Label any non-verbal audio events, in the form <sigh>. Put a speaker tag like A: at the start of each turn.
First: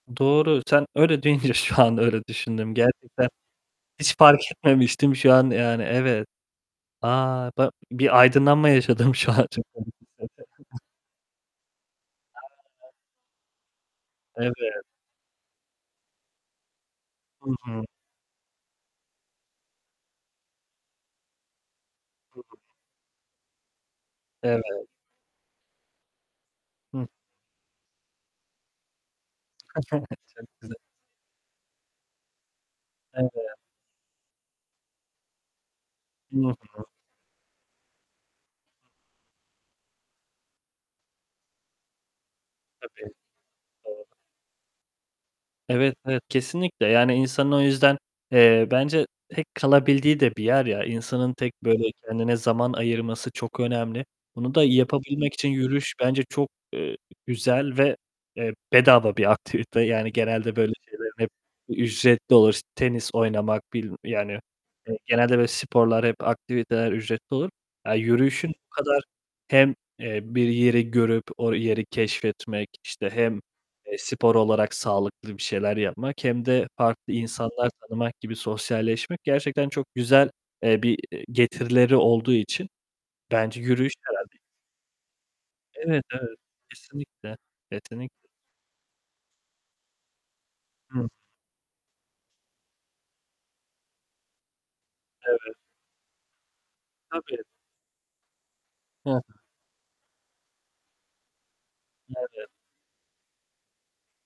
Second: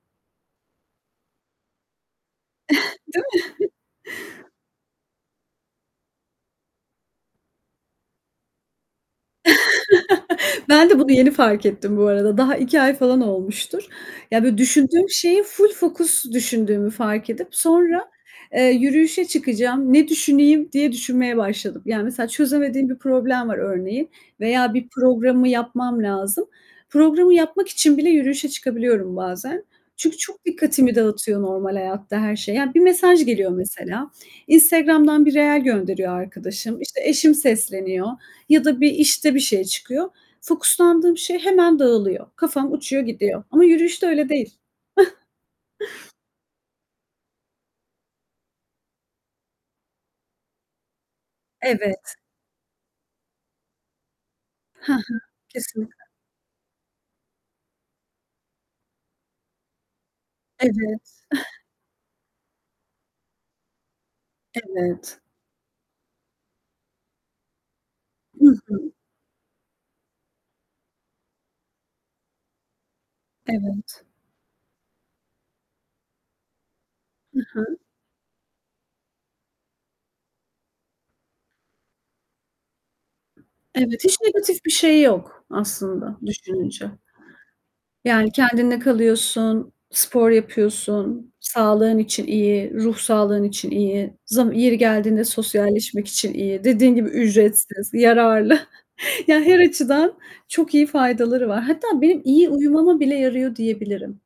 A: Doğru, sen öyle deyince şu an öyle düşündüm
B: <chuckles> Değil
A: gerçekten.
B: mi? <chuckles>
A: Hiç fark etmemiştim şu an yani, evet. A! Ba bir aydınlanma yaşadım şu an. Çok komik,
B: <chuckles>
A: <unintelligible>
B: Ben de bunu yeni fark ettim bu arada. Daha 2
A: A!
B: ay falan olmuştur. Yani, böyle,
A: Evet.
B: düşündüğüm şeyi full fokus düşündüğümü fark edip,
A: Hı hı.
B: sonra, eee, yürüyüşe çıkacağım, ne düşüneyim, diye düşünmeye başladım. Yani, mesela
A: Hı hı.
B: çözemediğim bir problem var örneğin veya
A: Evet.
B: bir programımı yapmam lazım.
A: Hı.
B: Programı yapmak için bile yürüyüşe çıkabiliyorum bazen. Çünkü çok
A: <chuckles> Çok güzel.
B: dikkatimi dağıtıyor normal hayatta her şey. Yani, bir mesaj geliyor
A: Evet.
B: mesela. Instagram'dan bir reel gönderiyor
A: Hı
B: arkadaşım.
A: hı.
B: İşte, eşim sesleniyor ya da bir, işte, bir şey çıkıyor. Fokuslandığım şey hemen dağılıyor. Kafam uçuyor
A: Tabii.
B: gidiyor ama yürüyüşte
A: Doğru.
B: öyle değil. <chuckles>
A: Evet, evet kesinlikle. Yani, insanın o yüzden, eee, bence tek kalabildiği de bir yer ya, insanın tek, böyle,
B: Evet.
A: kendine zaman ayırması çok önemli. Bunu da
B: Hı hı.
A: yapabilmek için yürüyüş
B: Kesinlikle.
A: bence çok, eee, güzel ve, eee, bedava bir aktivite yani. Genelde böyle
B: Evet.
A: şeylerin hep
B: <chuckles>
A: ücretli olur. Tenis oynamak, bil yani, eee,
B: Evet.
A: genelde böyle sporlar, hep aktiviteler ücretli olur. Aaa, yürüyüşün
B: Hı
A: bu
B: hı.
A: kadar hem, eee, bir yeri görüp o yeri keşfetmek, işte, hem, eee,
B: Evet.
A: spor olarak sağlıklı bir şeyler yapmak hem de farklı
B: Hı
A: insanlar
B: hı.
A: tanımak gibi, sosyalleşmek gerçekten çok güzel, eee, bir getirileri olduğu için bence yürüyüş
B: Evet, hiç
A: herhâlde.
B: negatif bir şey yok
A: Evet,
B: aslında
A: evet,
B: düşününce.
A: kesinlikle, kesinlikle. Yetenek
B: Yani, kendinle kalıyorsun, spor
A: Hı hı.
B: yapıyorsun, sağlığın için iyi, ruh sağlığın için iyi, z yeri geldiğinde
A: Evet.
B: sosyalleşmek için iyi, dediğin gibi
A: Tabii.
B: ücretsiz, yararlı.
A: Hı hı.
B: <chuckles> Ya, her açıdan çok iyi faydaları var. Hatta benim
A: Evet.
B: iyi uyumama bile yarıyor diyebilirim.